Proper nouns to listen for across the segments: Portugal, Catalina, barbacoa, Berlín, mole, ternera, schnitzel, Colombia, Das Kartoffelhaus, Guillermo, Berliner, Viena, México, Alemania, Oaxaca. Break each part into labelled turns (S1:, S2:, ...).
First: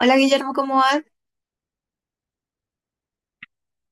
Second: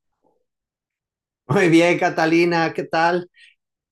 S1: Hola Guillermo, ¿cómo vas?
S2: Muy bien, Catalina, ¿qué tal?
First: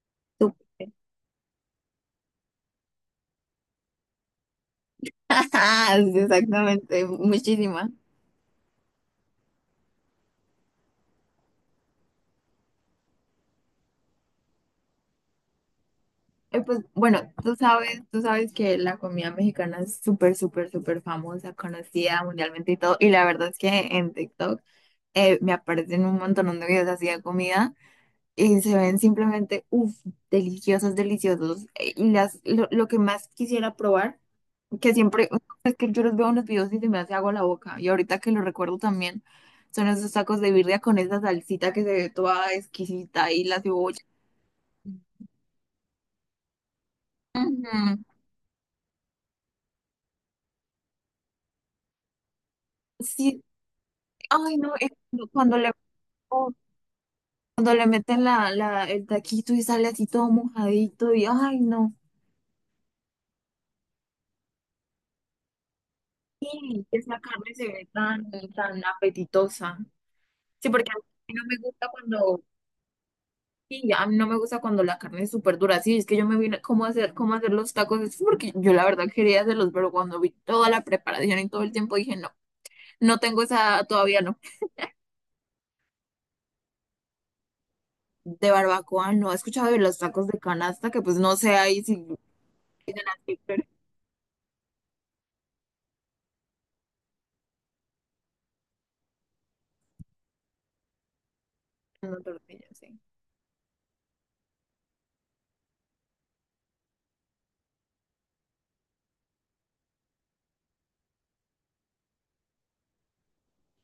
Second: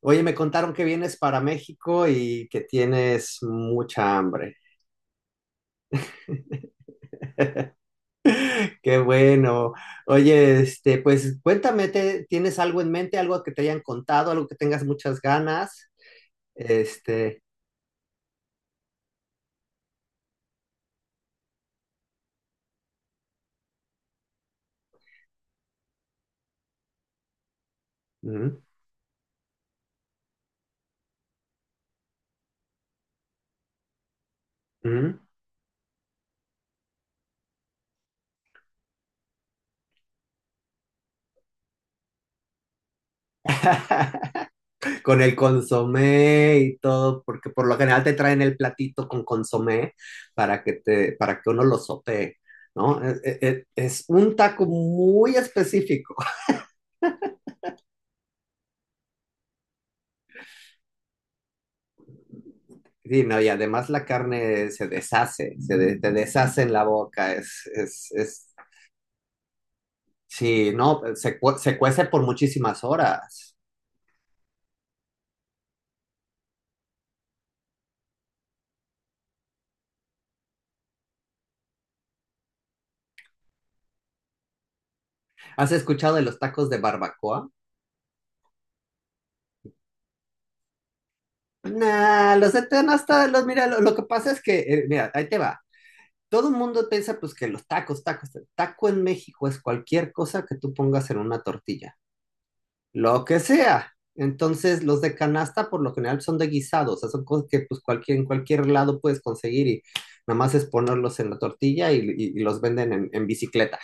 S2: Oye, me
S1: Tú.
S2: contaron que vienes para México y que tienes mucha hambre.
S1: Ajá, sí, exactamente, muchísima.
S2: Qué bueno. Oye, pues cuéntame, ¿tienes algo en mente, algo que te hayan contado, algo que tengas muchas ganas?
S1: Pues bueno,
S2: Este,
S1: tú sabes que la comida mexicana es súper, súper, súper famosa, conocida mundialmente y todo. Y la verdad es que en TikTok me aparecen un montón de videos así de comida
S2: mm,
S1: y se ven simplemente, uff, deliciosos, deliciosos. Y lo que más quisiera probar. que
S2: mm.
S1: siempre, es que yo los veo en los videos y se me hace agua la boca. Y ahorita que lo recuerdo también, son esos tacos de birria con esa salsita que se ve toda exquisita y la cebolla.
S2: Con el consomé y todo, porque por lo
S1: Ujú.
S2: general te traen el platito con consomé para que te, para que uno lo sopee, ¿no? Es,
S1: Sí,
S2: es es un
S1: ay
S2: taco
S1: no, es
S2: muy específico.
S1: oh, cuando le meten el taquito y sale así todo mojadito y ay no.
S2: Sí, no, y además la carne se deshace, te deshace en la
S1: Sí, esa
S2: boca,
S1: carne
S2: es,
S1: se ve
S2: es,
S1: tan,
S2: es,
S1: tan apetitosa. Sí,
S2: sí,
S1: porque
S2: no,
S1: mí no me
S2: se
S1: gusta
S2: cuece por
S1: cuando
S2: muchísimas horas.
S1: sí ya, a mí no me gusta cuando la carne es súper dura. Sí, es que yo me vine cómo hacer los tacos. Es porque yo la verdad quería hacerlos, pero cuando vi toda la preparación y todo el tiempo dije, no, no tengo esa, todavía no.
S2: ¿Has escuchado de los tacos de barbacoa?
S1: De barbacoa, no he escuchado de los tacos de canasta, que pues no sé ahí si
S2: Nah, los de Teno
S1: dicen
S2: hasta
S1: así,
S2: los,
S1: pero
S2: mira, lo que pasa es que, mira, ahí te va. Todo el mundo piensa pues que los tacos, tacos, taco en México es cualquier cosa que tú pongas en una tortilla.
S1: no tortillas, sí.
S2: Lo que sea. Entonces, los de canasta por lo general son de guisado, o sea, son cosas que pues en cualquier lado puedes conseguir y nada más es ponerlos en la tortilla y los venden en bicicleta.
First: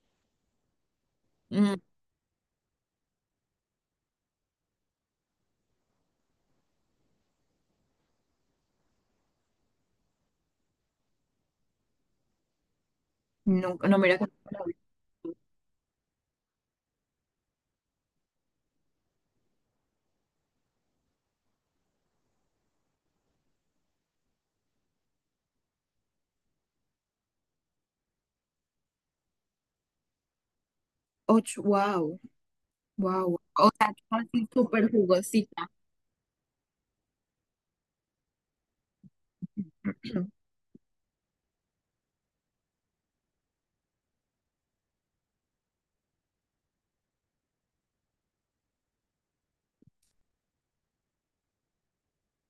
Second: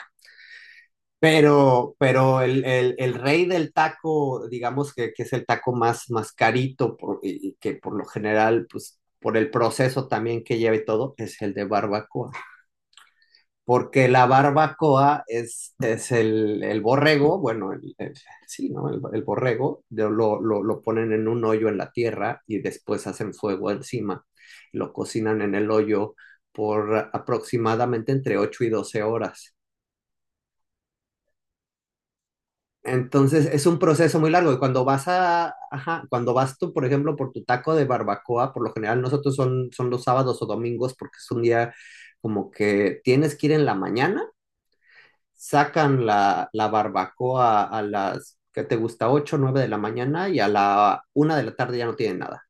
S1: Mm,
S2: Pero el rey del taco, digamos que es el taco más carito y que por lo general, pues por el proceso también que lleva y todo, es el de barbacoa
S1: nunca, no,
S2: porque
S1: mira
S2: la
S1: que
S2: barbacoa es el borrego, bueno, sí, ¿no? El borrego, lo ponen en un hoyo en la tierra y después hacen fuego encima. Lo cocinan en el hoyo por aproximadamente entre 8 y 12 horas.
S1: ocho, wow, wow.
S2: Entonces es
S1: O
S2: un
S1: sea,
S2: proceso muy
S1: así
S2: largo y cuando
S1: súper
S2: vas a,
S1: jugosita.
S2: ajá, cuando vas tú, por ejemplo, por tu taco de barbacoa, por lo general nosotros son los sábados o domingos porque es un día como que tienes que ir en la mañana sacan la barbacoa a las, ¿que te gusta? 8, 9 de la mañana y a la 1 de la tarde ya no tienen nada.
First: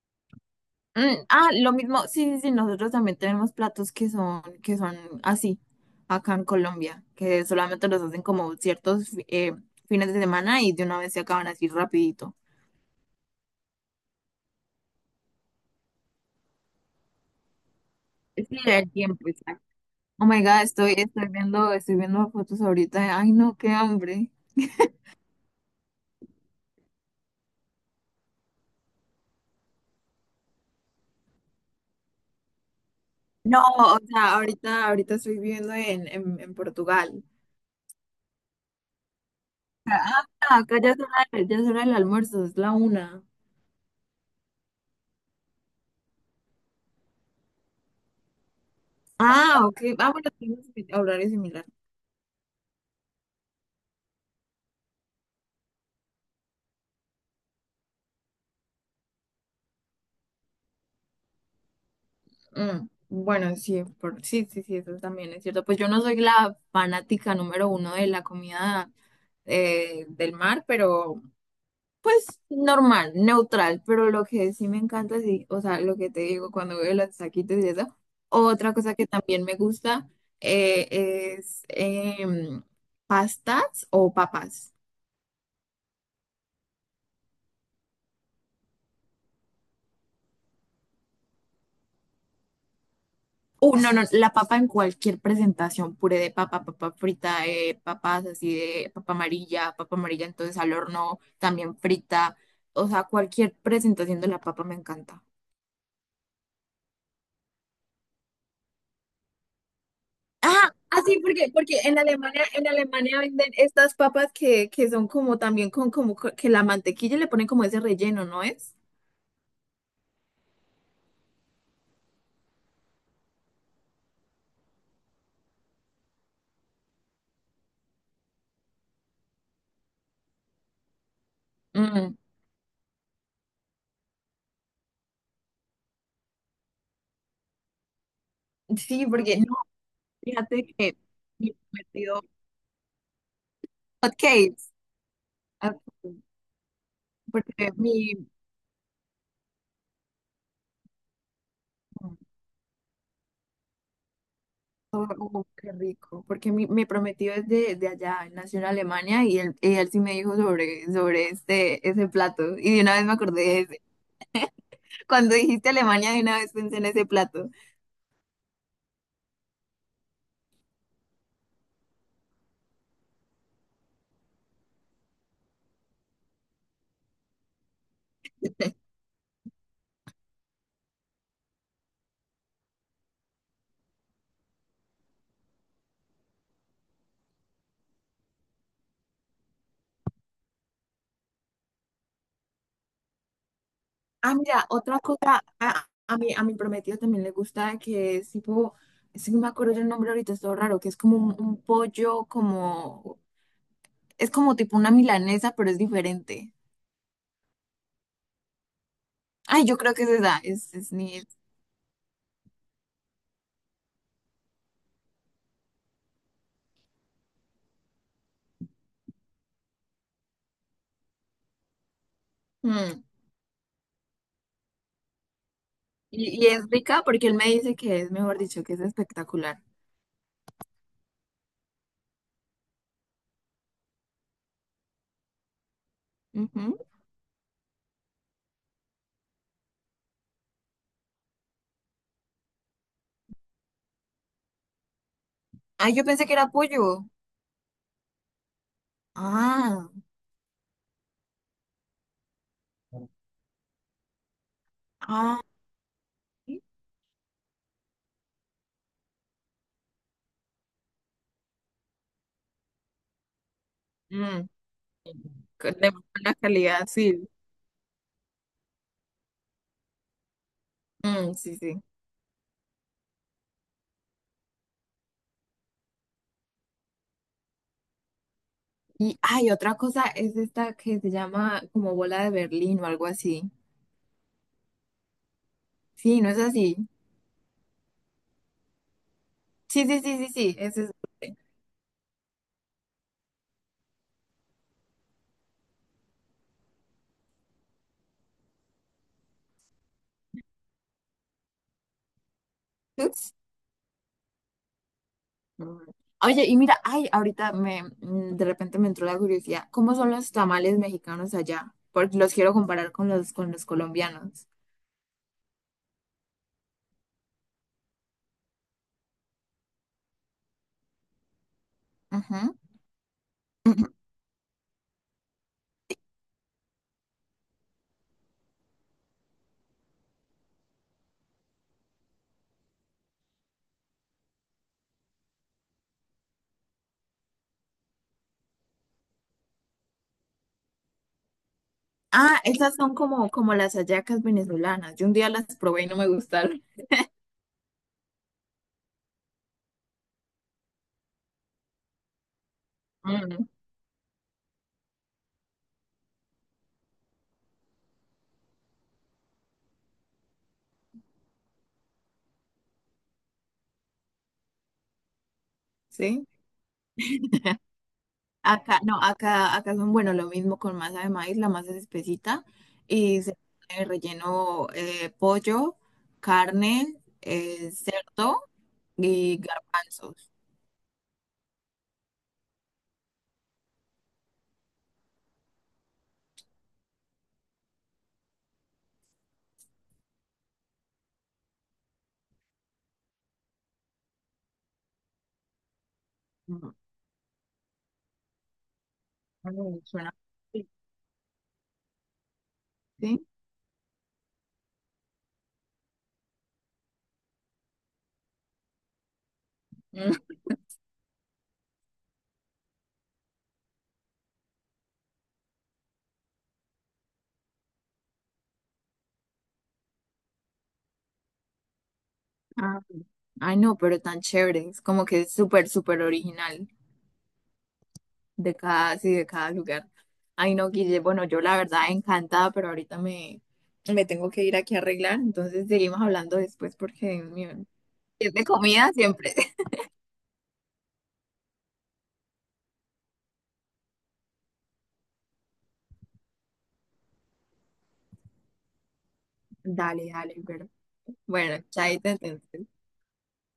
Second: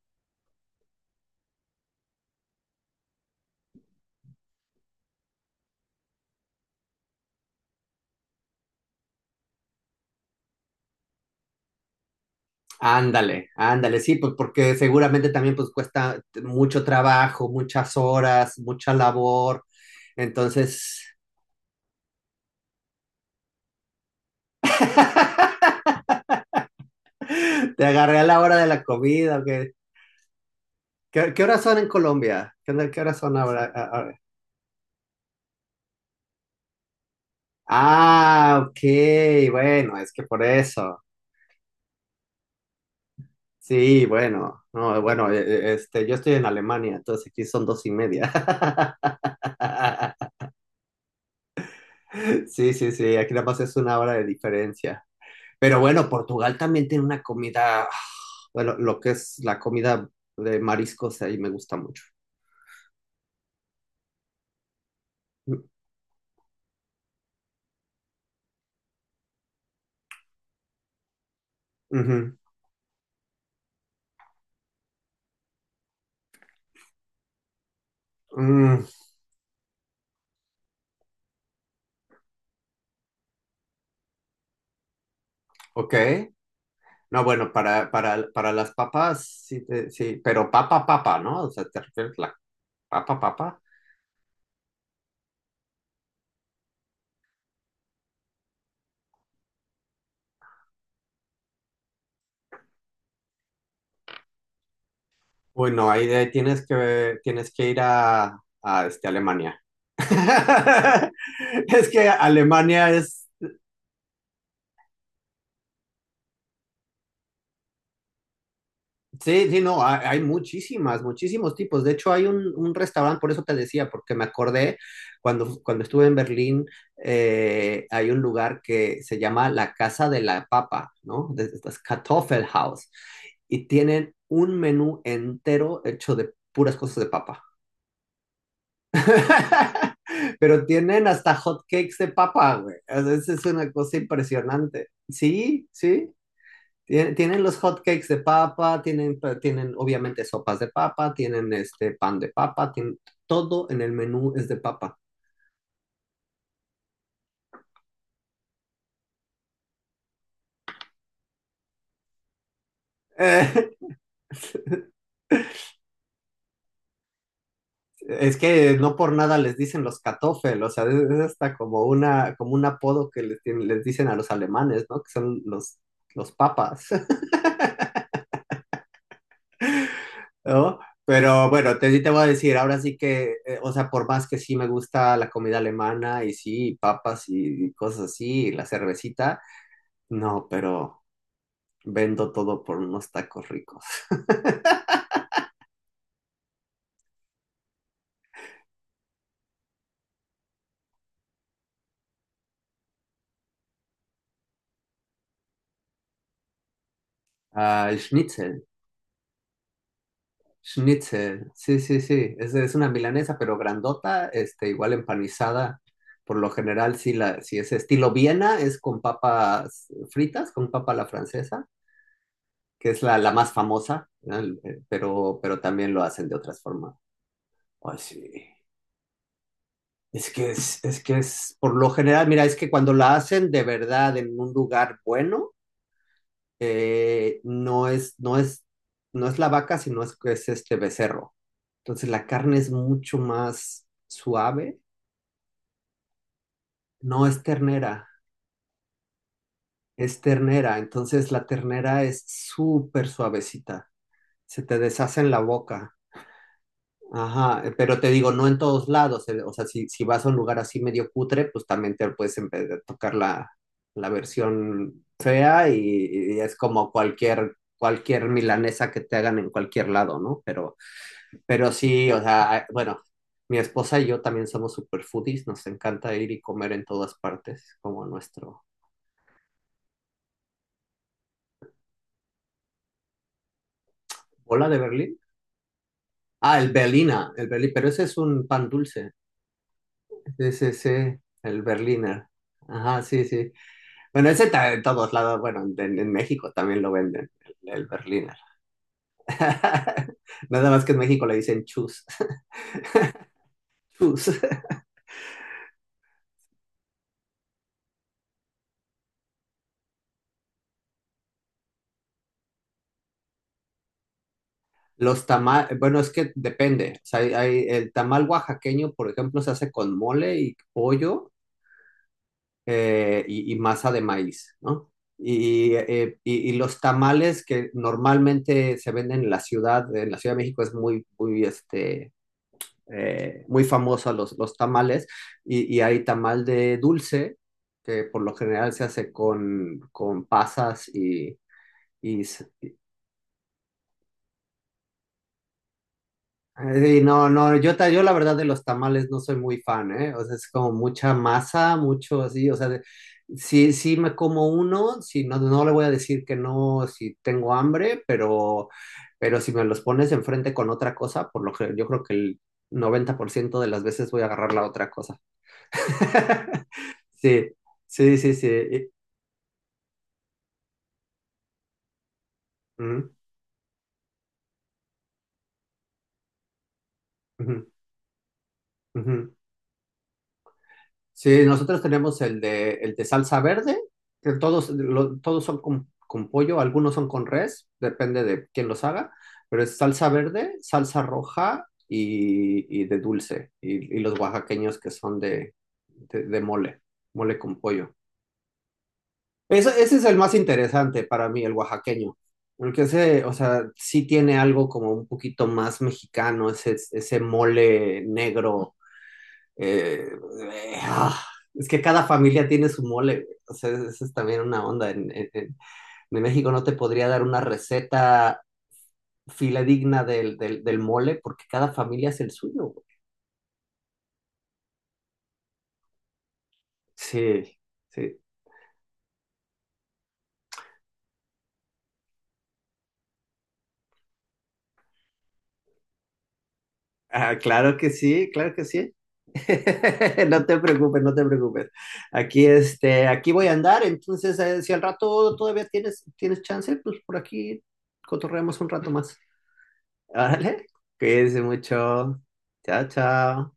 S1: Mm, ah, lo mismo, sí, sí, sí, nosotros también tenemos platos que son así, acá en Colombia, que solamente los hacen como ciertos fines de semana y de una vez se acaban así rapidito.
S2: Ándale, ándale, sí, pues porque seguramente también pues cuesta mucho trabajo, muchas
S1: Es
S2: horas,
S1: que el
S2: mucha
S1: tiempo, exacto.
S2: labor.
S1: Oh my God,
S2: Entonces,
S1: estoy viendo fotos ahorita. Ay, no, qué hambre.
S2: te agarré a la hora de la comida. ¿Qué horas son en Colombia? ¿Qué horas son
S1: No,
S2: ahora? Ah,
S1: o
S2: ah,
S1: sea, ahorita estoy viviendo en, Portugal.
S2: ah, ok, bueno, es que
S1: Ah,
S2: por
S1: acá
S2: eso.
S1: ya es hora del almuerzo, es la una.
S2: Sí, bueno, no, bueno, yo estoy en Alemania, entonces aquí son 2:30.
S1: Ah, ok. Ah, bueno, tenemos horarios similares.
S2: Sí, sí, sí, aquí nada más es 1 hora de diferencia. Pero bueno, Portugal también tiene una comida, bueno, lo que es la comida de mariscos ahí me gusta mucho.
S1: Mm, bueno, sí, sí, sí, sí, eso también es
S2: Mm,
S1: cierto. Pues yo no soy la fanática número uno de la comida del mar, pero
S2: ujú.
S1: normal, neutral. Pero lo que sí me encanta, sí, o sea, lo que te digo cuando veo los taquitos y eso. Otra
S2: Mm,
S1: cosa que también me gusta es pastas o papas.
S2: ok. No, bueno, para las papas, sí, sí, pero papa, papa, ¿no? O sea, ¿te refieres a la papa, papa?
S1: No, no, la papa en cualquier presentación, puré de papa, papa frita, papas así de papa amarilla entonces al horno, también frita, o sea, cualquier presentación de la papa me encanta.
S2: Bueno, ahí tienes que ir a, Alemania.
S1: Ah, así porque
S2: Es
S1: en
S2: que
S1: Alemania en
S2: Alemania
S1: Alemania
S2: es,
S1: venden estas papas que son como también con como que la mantequilla le ponen como ese relleno, ¿no es?
S2: sí, sí, no, hay muchísimos tipos. De hecho, hay un restaurante, por eso te decía, porque me acordé cuando estuve en Berlín, hay un lugar que se llama la Casa de la Papa, ¿no? Das
S1: Mm,
S2: Kartoffelhaus. Y tienen un menú entero hecho de puras cosas de papa.
S1: sí, porque no,
S2: Pero
S1: fíjate que
S2: tienen hasta
S1: mi
S2: hotcakes de
S1: prometido
S2: papa, güey. A veces es una cosa
S1: hot cakes,
S2: impresionante. Sí,
S1: ah,
S2: sí. Tienen los
S1: porque
S2: hotcakes
S1: mi,
S2: de papa, tienen obviamente sopas de papa, tienen este pan de papa, tienen, todo en el menú es de papa.
S1: oh, oh, qué rico, porque mi prometido es de allá, él nació en Alemania y él sí me dijo sobre este, ese plato. Y de una vez me acordé de
S2: Eh,
S1: ese. Cuando dijiste Alemania, de una vez pensé en ese plato.
S2: es que no por nada les dicen los kartoffel, o sea, es hasta como como un apodo que les dicen a los alemanes, ¿no? Que son los papas. ¿No? Pero bueno, sí te voy a decir, ahora sí que, o sea, por más que sí me gusta la comida alemana y sí, papas y cosas así, y la cervecita, no, pero vendo todo por unos tacos ricos.
S1: Ah, mira, otra cosa, a mi prometido también le gusta que es tipo, si no me acuerdo el nombre ahorita, es todo raro, que es como un pollo, es como tipo una milanesa, pero es diferente.
S2: Ah, el schnitzel,
S1: Ay, yo creo que es esa, es, ni-
S2: schnitzel, sí, sí, sí, es una milanesa, pero grandota, igual empanizada. Por lo general, sí, si es estilo Viena, es con papas fritas, con papa a la francesa, que es
S1: Mm.
S2: la más famosa, ¿no? Pero también lo hacen de
S1: Y
S2: otras
S1: es
S2: formas.
S1: rica porque él me dice
S2: Ay,
S1: que es,
S2: sí.
S1: mejor dicho, que es espectacular.
S2: Es que es, por lo general, mira, es que cuando la hacen de verdad en un lugar bueno,
S1: Ujú.
S2: eh, no es, no es, no es la vaca, sino es este becerro. Entonces la carne es mucho más suave.
S1: Ah, yo pensé que era pollo.
S2: No es ternera,
S1: Ah,
S2: es ternera. Entonces la ternera es súper suavecita. Se te deshace en la
S1: ah,
S2: boca.
S1: sí.
S2: Ajá, pero te digo, no en todos lados. O sea, si vas a un lugar así medio cutre, pues también te puedes a tocar la
S1: mm,
S2: versión fea
S1: con-
S2: y,
S1: de muy buena
S2: y es
S1: calidad,
S2: como
S1: sí.
S2: cualquier milanesa que te hagan en cualquier lado, ¿no? Pero,
S1: Mm, sí,
S2: pero
S1: sí.
S2: sí, o sea, bueno, mi esposa y yo también somos super foodies, nos encanta ir y comer en todas partes, como nuestro.
S1: Y hay otra cosa, es esta que se llama como bola de Berlín o algo así.
S2: ¿Bola de Berlín?
S1: Sí, ¿no es
S2: Ah,
S1: así?
S2: El Berlín, pero ese es un pan dulce.
S1: Sí, sí, sí, sí, sí,
S2: Ese
S1: ese
S2: es
S1: es.
S2: el Berliner. Ajá, sí, sí. Bueno, ese está en todos lados, bueno, en, México también lo venden, el Berliner. Nada más que en México le dicen chus.
S1: Ups.
S2: Chus.
S1: Mm. Oye, y mira, ay, de repente me entró la curiosidad, ¿cómo son los tamales mexicanos allá? Porque los quiero comparar con los colombianos.
S2: Los tamales, bueno, es que depende. O sea, el tamal oaxaqueño, por ejemplo, se hace con mole y pollo
S1: Ajá.
S2: y masa de maíz, ¿no? Y los tamales que normalmente se venden en la Ciudad de México es muy, muy, muy famosa los tamales, y, hay tamal de dulce, que por lo general se hace con pasas y
S1: Ah,
S2: s-
S1: esas son como las hallacas venezolanas. Yo un día las probé y no me gustaron.
S2: no, no, yo la verdad de los tamales no soy muy fan, ¿eh? O sea, es como mucha masa, mucho así, o sea,
S1: Mm,
S2: sí, sí me como uno, si no, no le voy a decir que no, si tengo hambre, pero si me los pones enfrente con otra cosa, por lo que yo creo que el 90% de las veces voy a agarrar la otra cosa.
S1: ¿sí?
S2: Sí, sí, sí, sí.
S1: Acá,
S2: y-
S1: no, acá son, bueno, lo mismo con masa de maíz, la masa es espesita
S2: ujú,
S1: y se pone relleno pollo, carne,
S2: ujú,
S1: cerdo
S2: ujú.
S1: y garbanzos.
S2: Sí, nosotros tenemos el de salsa verde, que todos son con pollo, algunos son con res, depende de quién los haga, pero es salsa verde, salsa roja y de dulce, y los oaxaqueños que son de
S1: Mm,
S2: mole, mole con pollo. Eso,
S1: mm,
S2: ese es
S1: suena
S2: el más
S1: rico,
S2: interesante para mí, el oaxaqueño. Porque ese,
S1: ¿sí?
S2: o sea, sí tiene algo como un poquito más mexicano, ese mole negro. eh,
S1: Mm.
S2: eh, ah, es que cada familia tiene su mole, güey. O sea, esa es también una onda. En México no te podría dar una receta filadigna del mole porque cada familia es el suyo,
S1: Ah,
S2: güey.
S1: ay, no, pero tan chévere, es como que es súper, súper original.
S2: Sí, sí.
S1: Sí, de cada lugar. Ay, no, Guille, bueno, yo la verdad encantada, pero ahorita me tengo que ir aquí a arreglar, entonces seguimos hablando después porque Dios
S2: Ah,
S1: mío
S2: claro que
S1: si
S2: sí,
S1: es de
S2: claro que
S1: comida
S2: sí.
S1: siempre.
S2: No te preocupes, no te preocupes. Aquí voy a andar, entonces si al rato todavía tienes chance, pues por aquí cotorreamos un rato más.
S1: Dale, dale,
S2: Órale,
S1: pero
S2: cuídense
S1: bueno, chaito
S2: mucho.
S1: entonces.
S2: Chao, chao.